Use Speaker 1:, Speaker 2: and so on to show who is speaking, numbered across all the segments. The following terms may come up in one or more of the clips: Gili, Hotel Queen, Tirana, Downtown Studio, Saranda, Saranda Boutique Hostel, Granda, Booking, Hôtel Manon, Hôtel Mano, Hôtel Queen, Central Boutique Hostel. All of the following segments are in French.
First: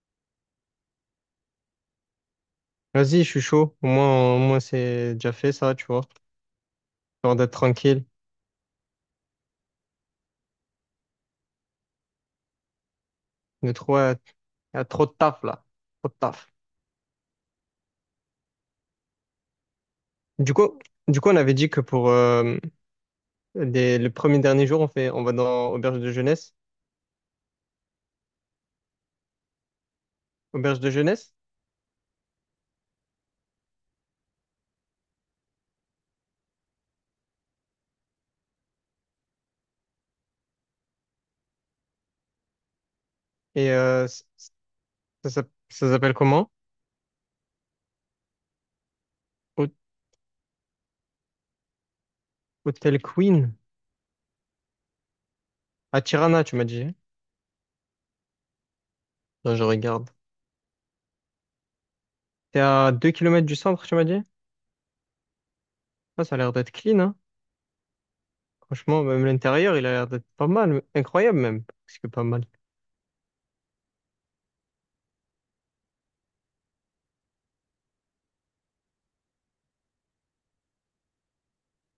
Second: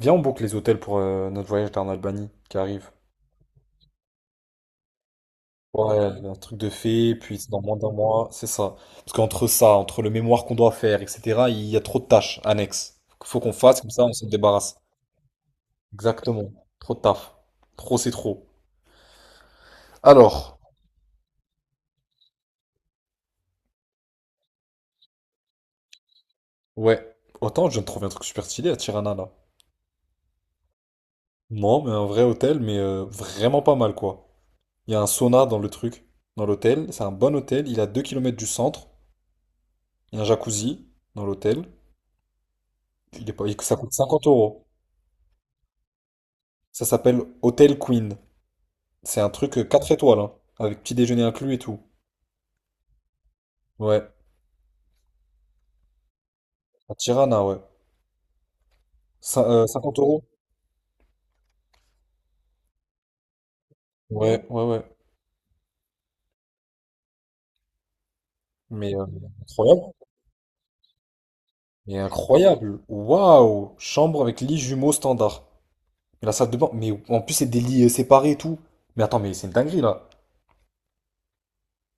Speaker 1: Viens, on boucle les hôtels pour notre voyage en Albanie qui arrive.
Speaker 2: Vas-y, je suis chaud. Au moins c'est déjà fait, ça, tu
Speaker 1: Ouais,
Speaker 2: vois.
Speaker 1: un truc de fait,
Speaker 2: Genre
Speaker 1: puis c'est
Speaker 2: d'être
Speaker 1: dans moins d'un
Speaker 2: tranquille.
Speaker 1: mois, c'est ça. Parce qu'entre ça, entre le mémoire qu'on doit faire, etc., il y a trop de tâches annexes. Faut qu'on
Speaker 2: De
Speaker 1: fasse, comme
Speaker 2: trop,
Speaker 1: ça on
Speaker 2: il
Speaker 1: se débarrasse.
Speaker 2: y a trop de taf, là. Trop de
Speaker 1: Exactement.
Speaker 2: taf.
Speaker 1: Trop de taf. Trop, c'est trop.
Speaker 2: Du
Speaker 1: Alors,
Speaker 2: coup, du coup, on avait dit que pour le premier dernier jour, on fait, on va dans auberge de jeunesse.
Speaker 1: ouais. Autant je viens de trouver un truc super stylé à Tirana, là.
Speaker 2: Auberge de jeunesse.
Speaker 1: Non, mais un vrai hôtel, mais vraiment pas mal, quoi. Il y a un sauna dans le truc, dans l'hôtel. C'est un bon hôtel, il est à 2 kilomètres du centre. Il y a un jacuzzi dans l'hôtel. Il est pas.
Speaker 2: Et
Speaker 1: Ça coûte 50 euros.
Speaker 2: ça, ça s'appelle comment?
Speaker 1: Ça s'appelle Hotel Queen. C'est un truc
Speaker 2: Hô-
Speaker 1: 4 étoiles, hein, avec petit déjeuner inclus et tout.
Speaker 2: Hôtel Queen.
Speaker 1: Ouais,
Speaker 2: À Tirana, tu m'as dit,
Speaker 1: à
Speaker 2: hein.
Speaker 1: Tirana, ouais.
Speaker 2: Non, je
Speaker 1: 50
Speaker 2: regarde.
Speaker 1: euros?
Speaker 2: T'es à 2 kilomètres du centre, tu m'as dit?
Speaker 1: Ouais, ouais, ouais.
Speaker 2: Ah, ça a l'air d'être clean, hein.
Speaker 1: Mais
Speaker 2: Franchement, même l'intérieur,
Speaker 1: incroyable.
Speaker 2: il a l'air d'être pas mal. Incroyable, même.
Speaker 1: Mais
Speaker 2: Parce que pas mal.
Speaker 1: incroyable. Waouh! Chambre avec lit jumeau standard. Et la salle de bain. Mais en plus, c'est des lits séparés et tout. Mais attends, mais c'est une dinguerie là.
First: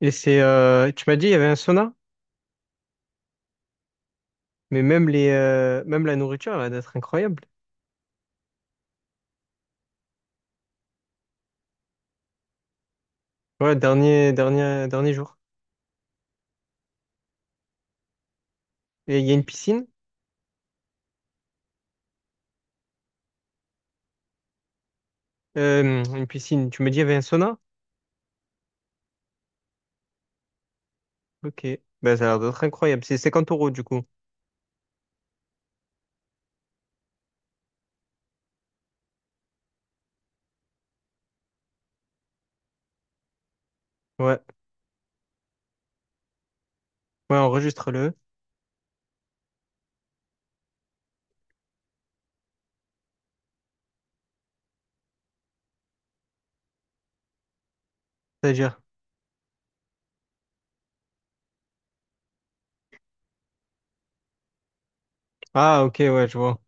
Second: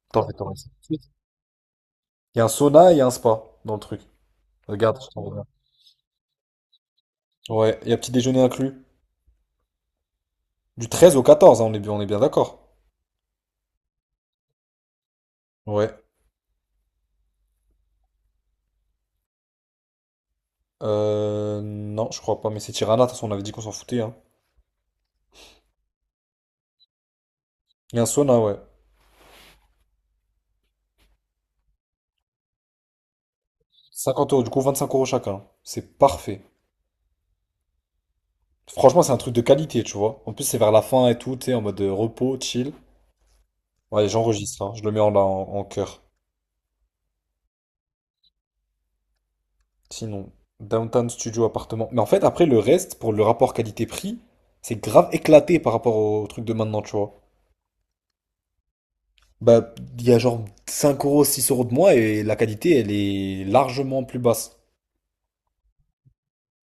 Speaker 2: Et
Speaker 1: Attends, je
Speaker 2: c'est,
Speaker 1: vais.
Speaker 2: tu m'as dit, il y avait un sauna?
Speaker 1: Il y a un sauna et il y a un spa dans le truc.
Speaker 2: Mais
Speaker 1: Regarde, je
Speaker 2: même
Speaker 1: t'envoie.
Speaker 2: même la nourriture, elle va être incroyable.
Speaker 1: Ouais, il y a petit déjeuner inclus. Du 13 au 14, hein, on est bien d'accord.
Speaker 2: Ouais, dernier, dernier, dernier jour.
Speaker 1: Ouais.
Speaker 2: Et il y a une piscine.
Speaker 1: Non, je crois pas, mais c'est Tirana, de toute façon, on avait dit qu'on s'en foutait, hein.
Speaker 2: Une piscine. Tu me dis, il y avait un sauna?
Speaker 1: Et un sauna, ouais.
Speaker 2: Ok. Ben, ça a l'air d'être incroyable. C'est cinquante euros, du coup.
Speaker 1: 50 euros, du coup, 25 euros chacun. C'est parfait. Franchement, c'est un truc de qualité, tu vois. En plus, c'est vers la fin et tout, tu sais, en mode repos, chill. Ouais,
Speaker 2: Ouais.
Speaker 1: j'enregistre, hein. Je le mets en cœur.
Speaker 2: Ouais, enregistre-le.
Speaker 1: Sinon, Downtown Studio appartement. Mais en fait, après, le reste, pour le rapport qualité-prix, c'est grave éclaté par rapport au truc de maintenant, tu vois.
Speaker 2: C'est-à-dire.
Speaker 1: Bah, il y a genre 5 euros, 6 euros de moins et la qualité, elle est largement plus basse.
Speaker 2: Ah, ok, ouais, je vois.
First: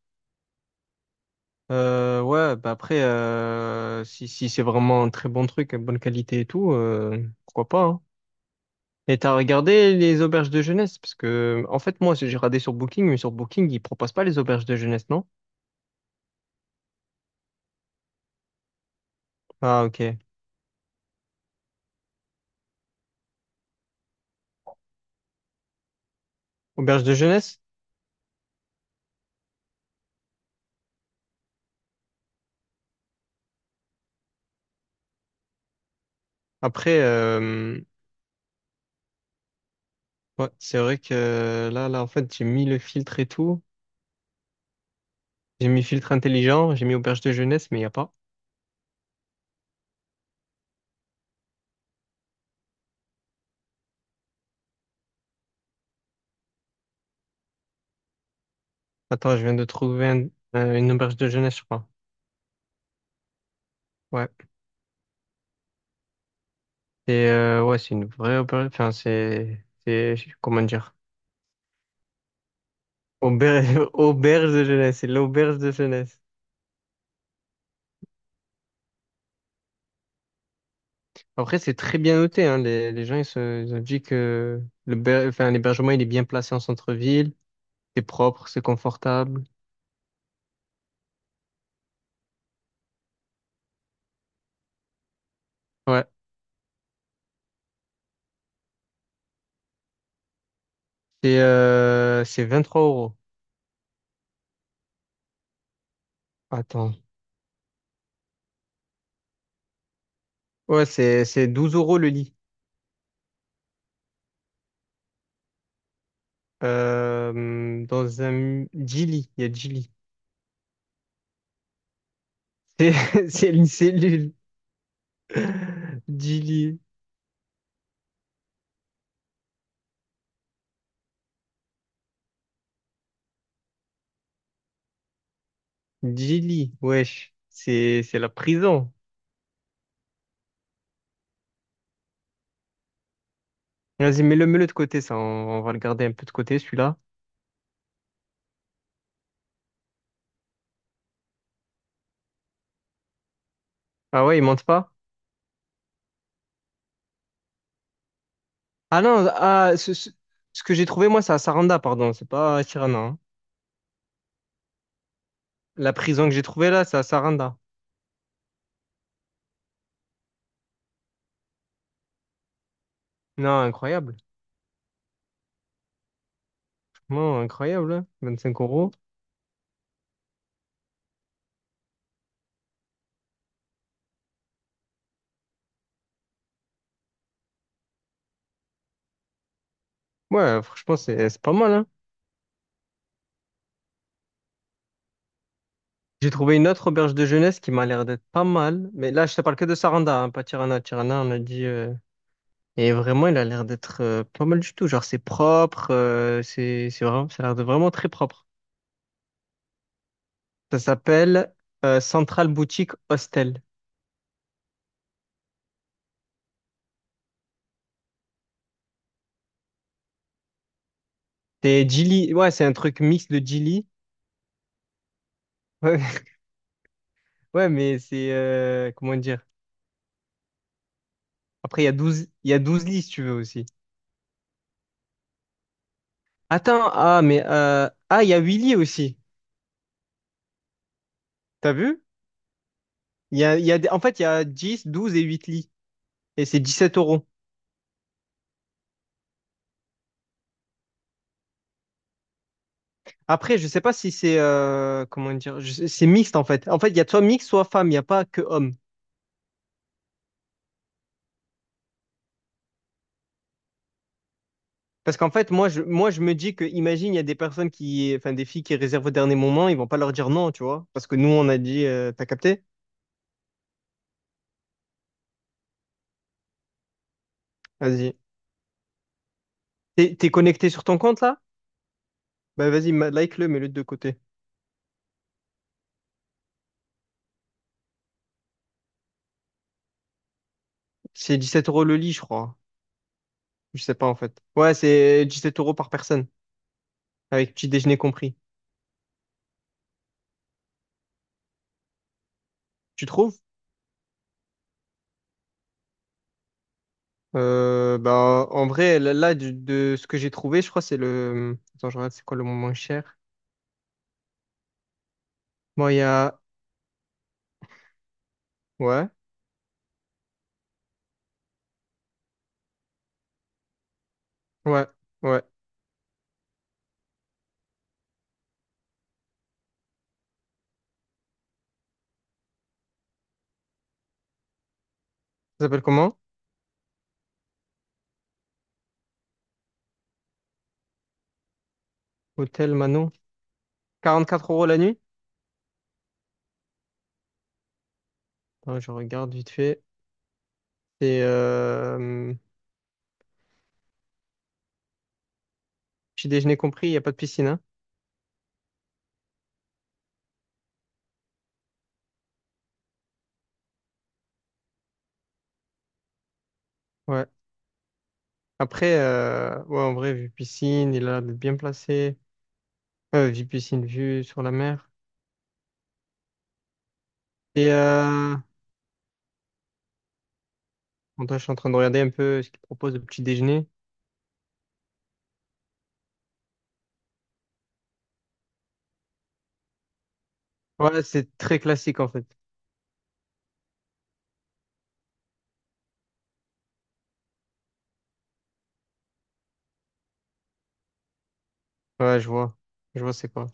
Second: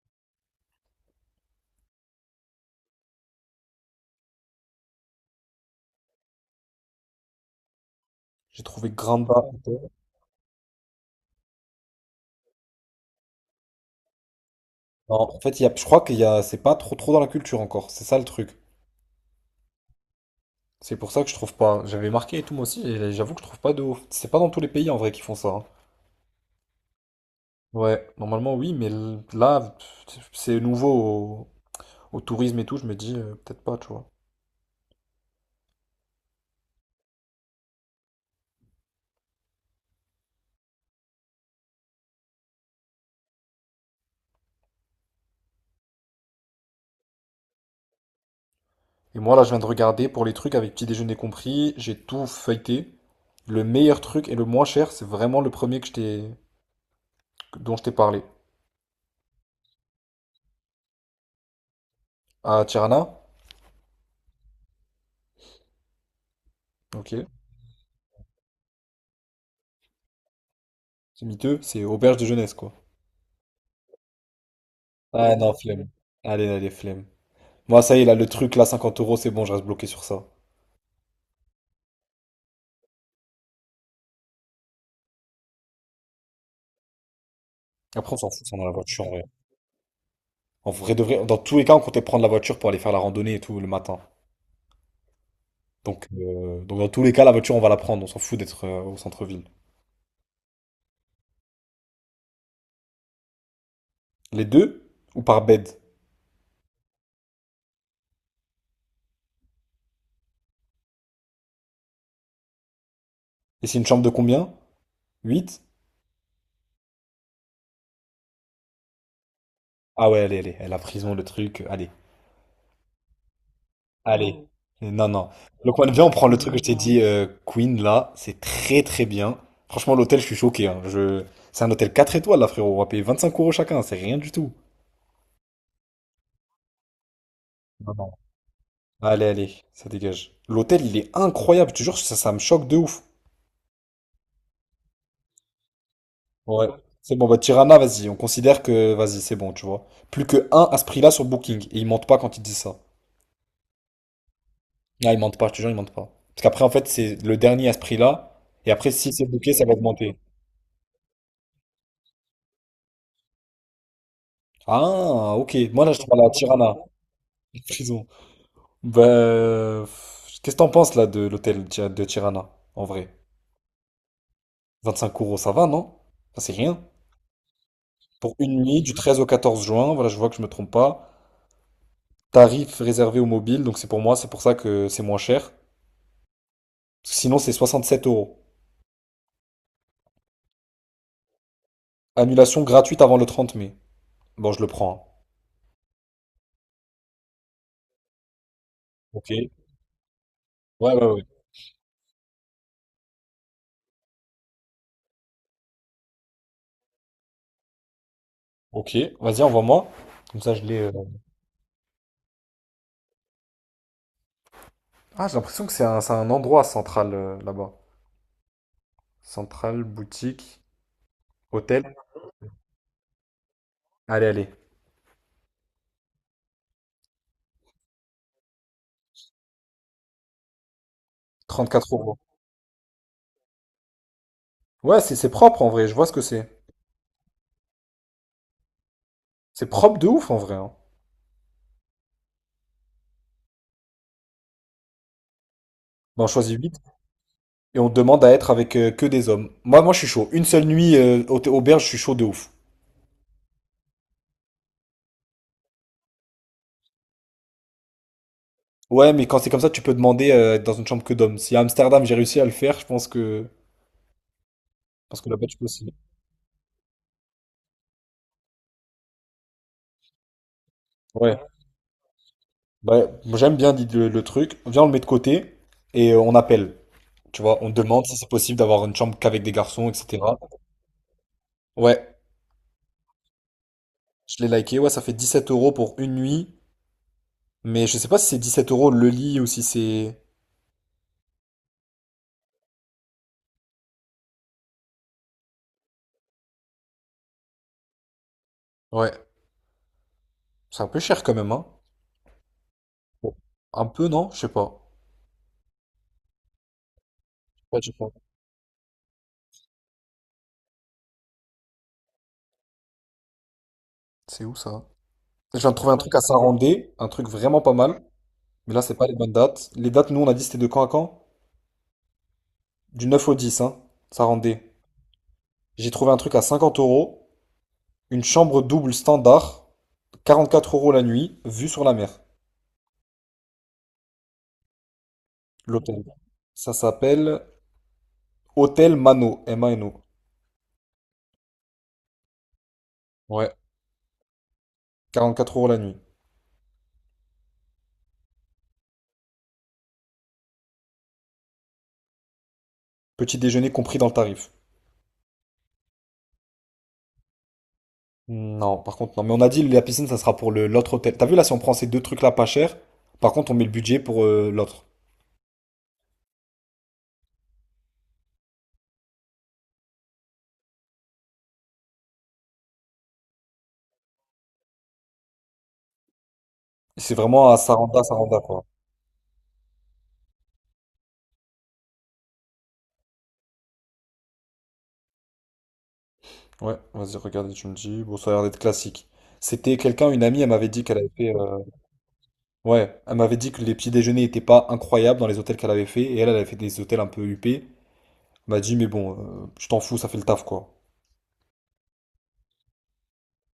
Speaker 2: Ouais, bah après, si c'est vraiment un très bon truc, à bonne qualité et tout, pourquoi pas, hein.
Speaker 1: J'ai trouvé
Speaker 2: Et
Speaker 1: Granda.
Speaker 2: t'as regardé les auberges de jeunesse? Parce que, en fait, moi, j'ai regardé sur Booking, mais sur Booking, ils proposent pas les auberges de jeunesse, non?
Speaker 1: Non, en fait, je crois qu'il y a, c'est pas trop trop dans la culture encore. C'est ça le truc.
Speaker 2: Ah, ok.
Speaker 1: C'est pour ça que je trouve pas. J'avais marqué et tout moi aussi, et j'avoue que je trouve pas de ouf. C'est pas dans tous les pays en vrai qui font ça, hein.
Speaker 2: Auberge de jeunesse?
Speaker 1: Ouais, normalement oui, mais là, pff, c'est nouveau au tourisme et tout. Je me dis peut-être pas, tu vois.
Speaker 2: Après, ouais, c'est vrai que là, en fait, j'ai mis le filtre et tout. J'ai mis filtre intelligent, j'ai mis auberge de jeunesse, mais il n'y a pas.
Speaker 1: Et moi là, je viens de regarder pour les trucs avec petit déjeuner compris. J'ai tout feuilleté. Le meilleur truc et le moins cher, c'est vraiment le premier que dont je t'ai parlé.
Speaker 2: Attends, je viens de trouver une auberge de jeunesse, je crois.
Speaker 1: À Tirana,
Speaker 2: Ouais.
Speaker 1: ok.
Speaker 2: Et ouais, c'est une vraie auberge. Enfin, c'est, comment dire?
Speaker 1: C'est miteux, c'est auberge de jeunesse quoi.
Speaker 2: Auberge, auberge de jeunesse, c'est
Speaker 1: Ah non,
Speaker 2: l'auberge de
Speaker 1: flemme.
Speaker 2: jeunesse.
Speaker 1: Allez, allez, flemme. Moi, ça y est, là, le truc, là, 50 euros, c'est bon, je reste bloqué sur ça.
Speaker 2: Après, c'est très bien noté, hein. Les gens, ils ont dit que l'hébergement, il est bien placé en centre-ville. C'est
Speaker 1: Après, on s'en fout,
Speaker 2: propre,
Speaker 1: ça
Speaker 2: c'est
Speaker 1: dans la voiture, en vrai.
Speaker 2: confortable.
Speaker 1: En vrai de vrai, dans tous les cas, on comptait prendre la voiture pour aller faire la randonnée et tout le matin.
Speaker 2: Ouais.
Speaker 1: Donc, dans tous les cas, la voiture, on va la prendre. On s'en fout d'être au centre-ville.
Speaker 2: C'est trois euros.
Speaker 1: Les deux ou par bed?
Speaker 2: Attends, ouais, c'est 12 € le lit.
Speaker 1: Et c'est une chambre de combien? 8.
Speaker 2: Dans un Gili, il y a Gili.
Speaker 1: Ah ouais, allez, allez, la prison, le truc, allez,
Speaker 2: C'est c'est une
Speaker 1: allez.
Speaker 2: cellule.
Speaker 1: Non. Non, non. Donc, on vient, on prend le truc que je t'ai
Speaker 2: Gili,
Speaker 1: dit, Queen, là, c'est très, très bien. Franchement, l'hôtel, je suis choqué, hein. Je. C'est un hôtel 4 étoiles, là, frérot. On va payer 25 euros chacun, c'est rien du tout.
Speaker 2: Gili, wesh.
Speaker 1: Non,
Speaker 2: C'est
Speaker 1: non.
Speaker 2: c'est la prison.
Speaker 1: Allez, allez, ça dégage. L'hôtel, il est incroyable, tu jures ça, ça me choque de ouf.
Speaker 2: Vas-y, mets-le, mets-le de côté, ça. On va le garder un peu de côté,
Speaker 1: Ouais.
Speaker 2: celui-là.
Speaker 1: C'est bon, bah Tirana, vas-y, on considère que, vas-y, c'est bon, tu vois. Plus que un à ce prix-là sur Booking. Et ils mentent pas quand ils disent ça.
Speaker 2: Ah ouais, il monte pas?
Speaker 1: Ah, ils mentent pas, je te jure, ils mentent pas. Parce qu'après, en fait, c'est le dernier à ce prix-là. Et après,
Speaker 2: Ah
Speaker 1: si c'est
Speaker 2: non,
Speaker 1: booké, ça va augmenter.
Speaker 2: ce que j'ai trouvé, moi, c'est à Saranda, pardon. C'est pas à Tirana, hein.
Speaker 1: Ah, ok. Moi, là,
Speaker 2: La
Speaker 1: je te parle
Speaker 2: prison
Speaker 1: à
Speaker 2: que j'ai trouvée
Speaker 1: Tirana.
Speaker 2: là, c'est à Saranda.
Speaker 1: Prison. Bah, qu'est-ce que t'en penses, là, de l'hôtel de Tirana, en vrai?
Speaker 2: Non, incroyable.
Speaker 1: 25 euros, ça va, non? Ça, c'est rien.
Speaker 2: Franchement, incroyable,
Speaker 1: Pour
Speaker 2: hein. Cinq
Speaker 1: une nuit,
Speaker 2: euros.
Speaker 1: du 13 au 14 juin, voilà, je vois que je me trompe pas. Tarif réservé aux mobiles, donc c'est pour moi, c'est pour ça que c'est moins cher. Sinon, c'est 67 euros.
Speaker 2: Ouais, franchement, c'est pas mal, hein.
Speaker 1: Annulation gratuite avant le 30 mai. Bon, je le prends.
Speaker 2: J'ai trouvé une autre auberge de jeunesse qui m'a l'air d'être pas mal. Mais là, je te
Speaker 1: hein. Ok.
Speaker 2: parle que de Saranda, hein, pas Tirana.
Speaker 1: Ouais, ouais,
Speaker 2: Tirana,
Speaker 1: ouais.
Speaker 2: on a dit. Et vraiment, il a l'air d'être pas mal du tout. Genre, c'est propre. C'est vraiment, ça a l'air de vraiment très propre.
Speaker 1: Ok, vas-y, envoie-moi. Comme ça, je l'ai.
Speaker 2: Ça
Speaker 1: euh.
Speaker 2: s'appelle Central Boutique Hostel.
Speaker 1: Ah, j'ai l'impression que c'est un endroit central là-bas. Centrale, boutique, hôtel.
Speaker 2: C'est Gili. Ouais, c'est un truc mix de Gili.
Speaker 1: Allez, allez.
Speaker 2: Ouais, ouais, mais c'est. Comment dire? Après, il y a
Speaker 1: 34 euros.
Speaker 2: 12, il y a 12 lits si tu veux aussi.
Speaker 1: Ouais, c'est propre en vrai, je vois ce que c'est.
Speaker 2: Attends, ah, mais. Ah, il y a 8 lits aussi.
Speaker 1: C'est propre de ouf en vrai, hein.
Speaker 2: T'as vu? Il y a, en fait, il y a 10, 12 et 8 lits.
Speaker 1: Bon, on
Speaker 2: Et
Speaker 1: choisit
Speaker 2: c'est
Speaker 1: 8
Speaker 2: 17 euros.
Speaker 1: et on demande à être avec que des hommes. Moi, je suis chaud. Une seule nuit auberge, je suis chaud de ouf.
Speaker 2: Après, je sais pas si c'est comment dire, c'est mixte en fait. En fait, il y a soit mixte, soit femme, il n'y a pas que homme.
Speaker 1: Ouais, mais quand c'est comme ça, tu peux demander être dans une chambre que d'hommes. Si à Amsterdam j'ai réussi à le faire, je
Speaker 2: Parce
Speaker 1: pense que
Speaker 2: qu'en
Speaker 1: là-bas
Speaker 2: fait,
Speaker 1: tu peux
Speaker 2: moi je,
Speaker 1: aussi.
Speaker 2: moi, je me dis que, imagine, il y a des personnes qui, enfin, des filles qui réservent au dernier moment, ils vont pas leur dire non, tu vois. Parce que nous,
Speaker 1: Ouais,
Speaker 2: on a dit, t'as capté?
Speaker 1: bah, moi, j'aime bien le truc. Viens, on le met de côté et on appelle. Tu vois, on demande
Speaker 2: Vas-y.
Speaker 1: si c'est possible d'avoir une chambre qu'avec des garçons,
Speaker 2: T'es
Speaker 1: etc.
Speaker 2: connecté sur ton compte là?
Speaker 1: Ouais,
Speaker 2: Bah, vas-y, like-le, mets-le de côté.
Speaker 1: je l'ai liké. Ouais, ça fait 17 euros pour une nuit. Mais je sais pas si c'est 17 euros le lit ou si c'est.
Speaker 2: C'est 17 euros le lit, je crois. Je sais pas en fait. Ouais, c'est 17 euros par personne, avec petit déjeuner compris.
Speaker 1: Ouais, c'est un peu cher quand même, hein.
Speaker 2: Tu
Speaker 1: Bon.
Speaker 2: trouves?
Speaker 1: Un peu, non? Je sais pas.
Speaker 2: Bah, en vrai, là, de ce que j'ai trouvé, je crois que c'est le. Attends, je regarde, c'est quoi le moins cher?
Speaker 1: C'est où ça? Je viens de
Speaker 2: Bon,
Speaker 1: trouver un
Speaker 2: il y
Speaker 1: truc à
Speaker 2: a.
Speaker 1: Sarandé, un truc vraiment pas mal. Mais là, c'est pas
Speaker 2: Ouais,
Speaker 1: les bonnes dates. Les dates, nous, on a dit c'était de quand à quand? Du 9 au 10, hein, ça rendait.
Speaker 2: ouais, ouais.
Speaker 1: J'ai trouvé un truc à 50 euros, une chambre double standard, 44 euros la nuit, vue sur la mer,
Speaker 2: Ça s'appelle
Speaker 1: l'hôtel.
Speaker 2: comment?
Speaker 1: Ça s'appelle Hôtel Mano, Mano.
Speaker 2: Hôtel Manon.
Speaker 1: Ouais,
Speaker 2: 44 € la nuit?
Speaker 1: 44 euros la nuit.
Speaker 2: Attends, je regarde vite fait. C'est.
Speaker 1: Petit déjeuner compris dans le tarif.
Speaker 2: Petit déjeuner compris, il n'y a pas de piscine, hein?
Speaker 1: Non, par contre, non. Mais on a dit la piscine, ça sera pour le l'autre hôtel. T'as vu là, si on prend ces deux trucs-là pas cher, par contre, on met le budget pour l'autre.
Speaker 2: Ouais. Après, ouais, en vrai, vue piscine, il a l'air d'être bien placé. Vue piscine, vue sur la mer.
Speaker 1: C'est vraiment à
Speaker 2: Et.
Speaker 1: Saranda, Saranda, quoi.
Speaker 2: Attends, je suis en train de regarder un peu ce qu'il propose de petit déjeuner.
Speaker 1: Ouais, vas-y, regarde, tu me dis. Bon, ça a l'air d'être classique. C'était quelqu'un, une amie, elle m'avait dit qu'elle
Speaker 2: Ouais,
Speaker 1: avait fait.
Speaker 2: c'est
Speaker 1: euh,
Speaker 2: très classique en fait.
Speaker 1: Ouais, elle m'avait dit que les petits déjeuners étaient pas incroyables dans les hôtels qu'elle avait fait, et elle, elle avait fait des hôtels un peu huppés. Elle m'a dit, mais bon, je t'en fous, ça fait le taf, quoi.
Speaker 2: Ouais, je vois. Je vois, c'est quoi.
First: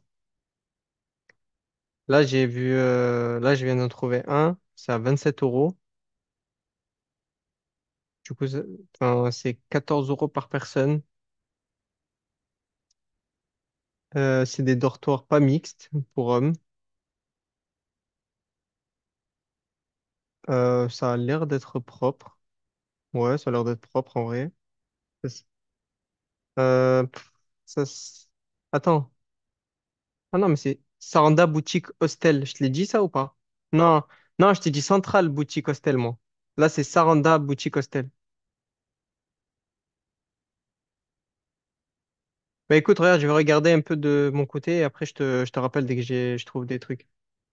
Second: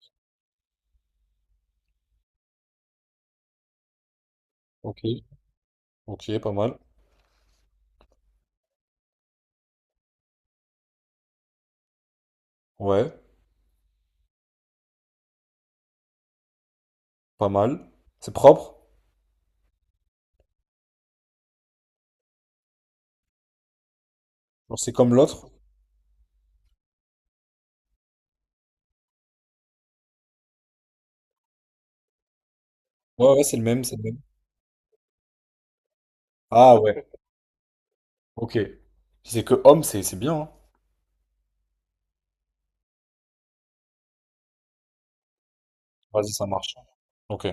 Speaker 2: Là, j'ai vu, là, je viens d'en trouver un. C'est
Speaker 1: Ok,
Speaker 2: à 27 euros.
Speaker 1: ok, pas mal.
Speaker 2: Du coup, c'est enfin, c'est 14 euros par personne.
Speaker 1: Ouais,
Speaker 2: C'est des dortoirs pas mixtes pour hommes.
Speaker 1: pas mal. C'est propre?
Speaker 2: Ça a l'air d'être propre. Ouais, ça a l'air d'être propre en vrai.
Speaker 1: Genre, c'est comme
Speaker 2: Ça s-
Speaker 1: l'autre?
Speaker 2: Pff, ça, s- Attends. Ah non, mais c'est Saranda Boutique Hostel. Je te l'ai dit ça ou
Speaker 1: Ouais,
Speaker 2: pas?
Speaker 1: ouais, c'est le même, c'est le
Speaker 2: Non,
Speaker 1: même.
Speaker 2: non, je t'ai dit Central Boutique Hostel, moi. Là,
Speaker 1: Ah
Speaker 2: c'est
Speaker 1: ouais,
Speaker 2: Saranda Boutique Hostel.
Speaker 1: ok. Si c'est que homme, c'est bien, hein.
Speaker 2: Bah écoute, regarde, je vais regarder un peu de mon côté et après, je te rappelle dès que
Speaker 1: Vas-y, ça
Speaker 2: je trouve
Speaker 1: marche.
Speaker 2: des trucs.
Speaker 1: Ok.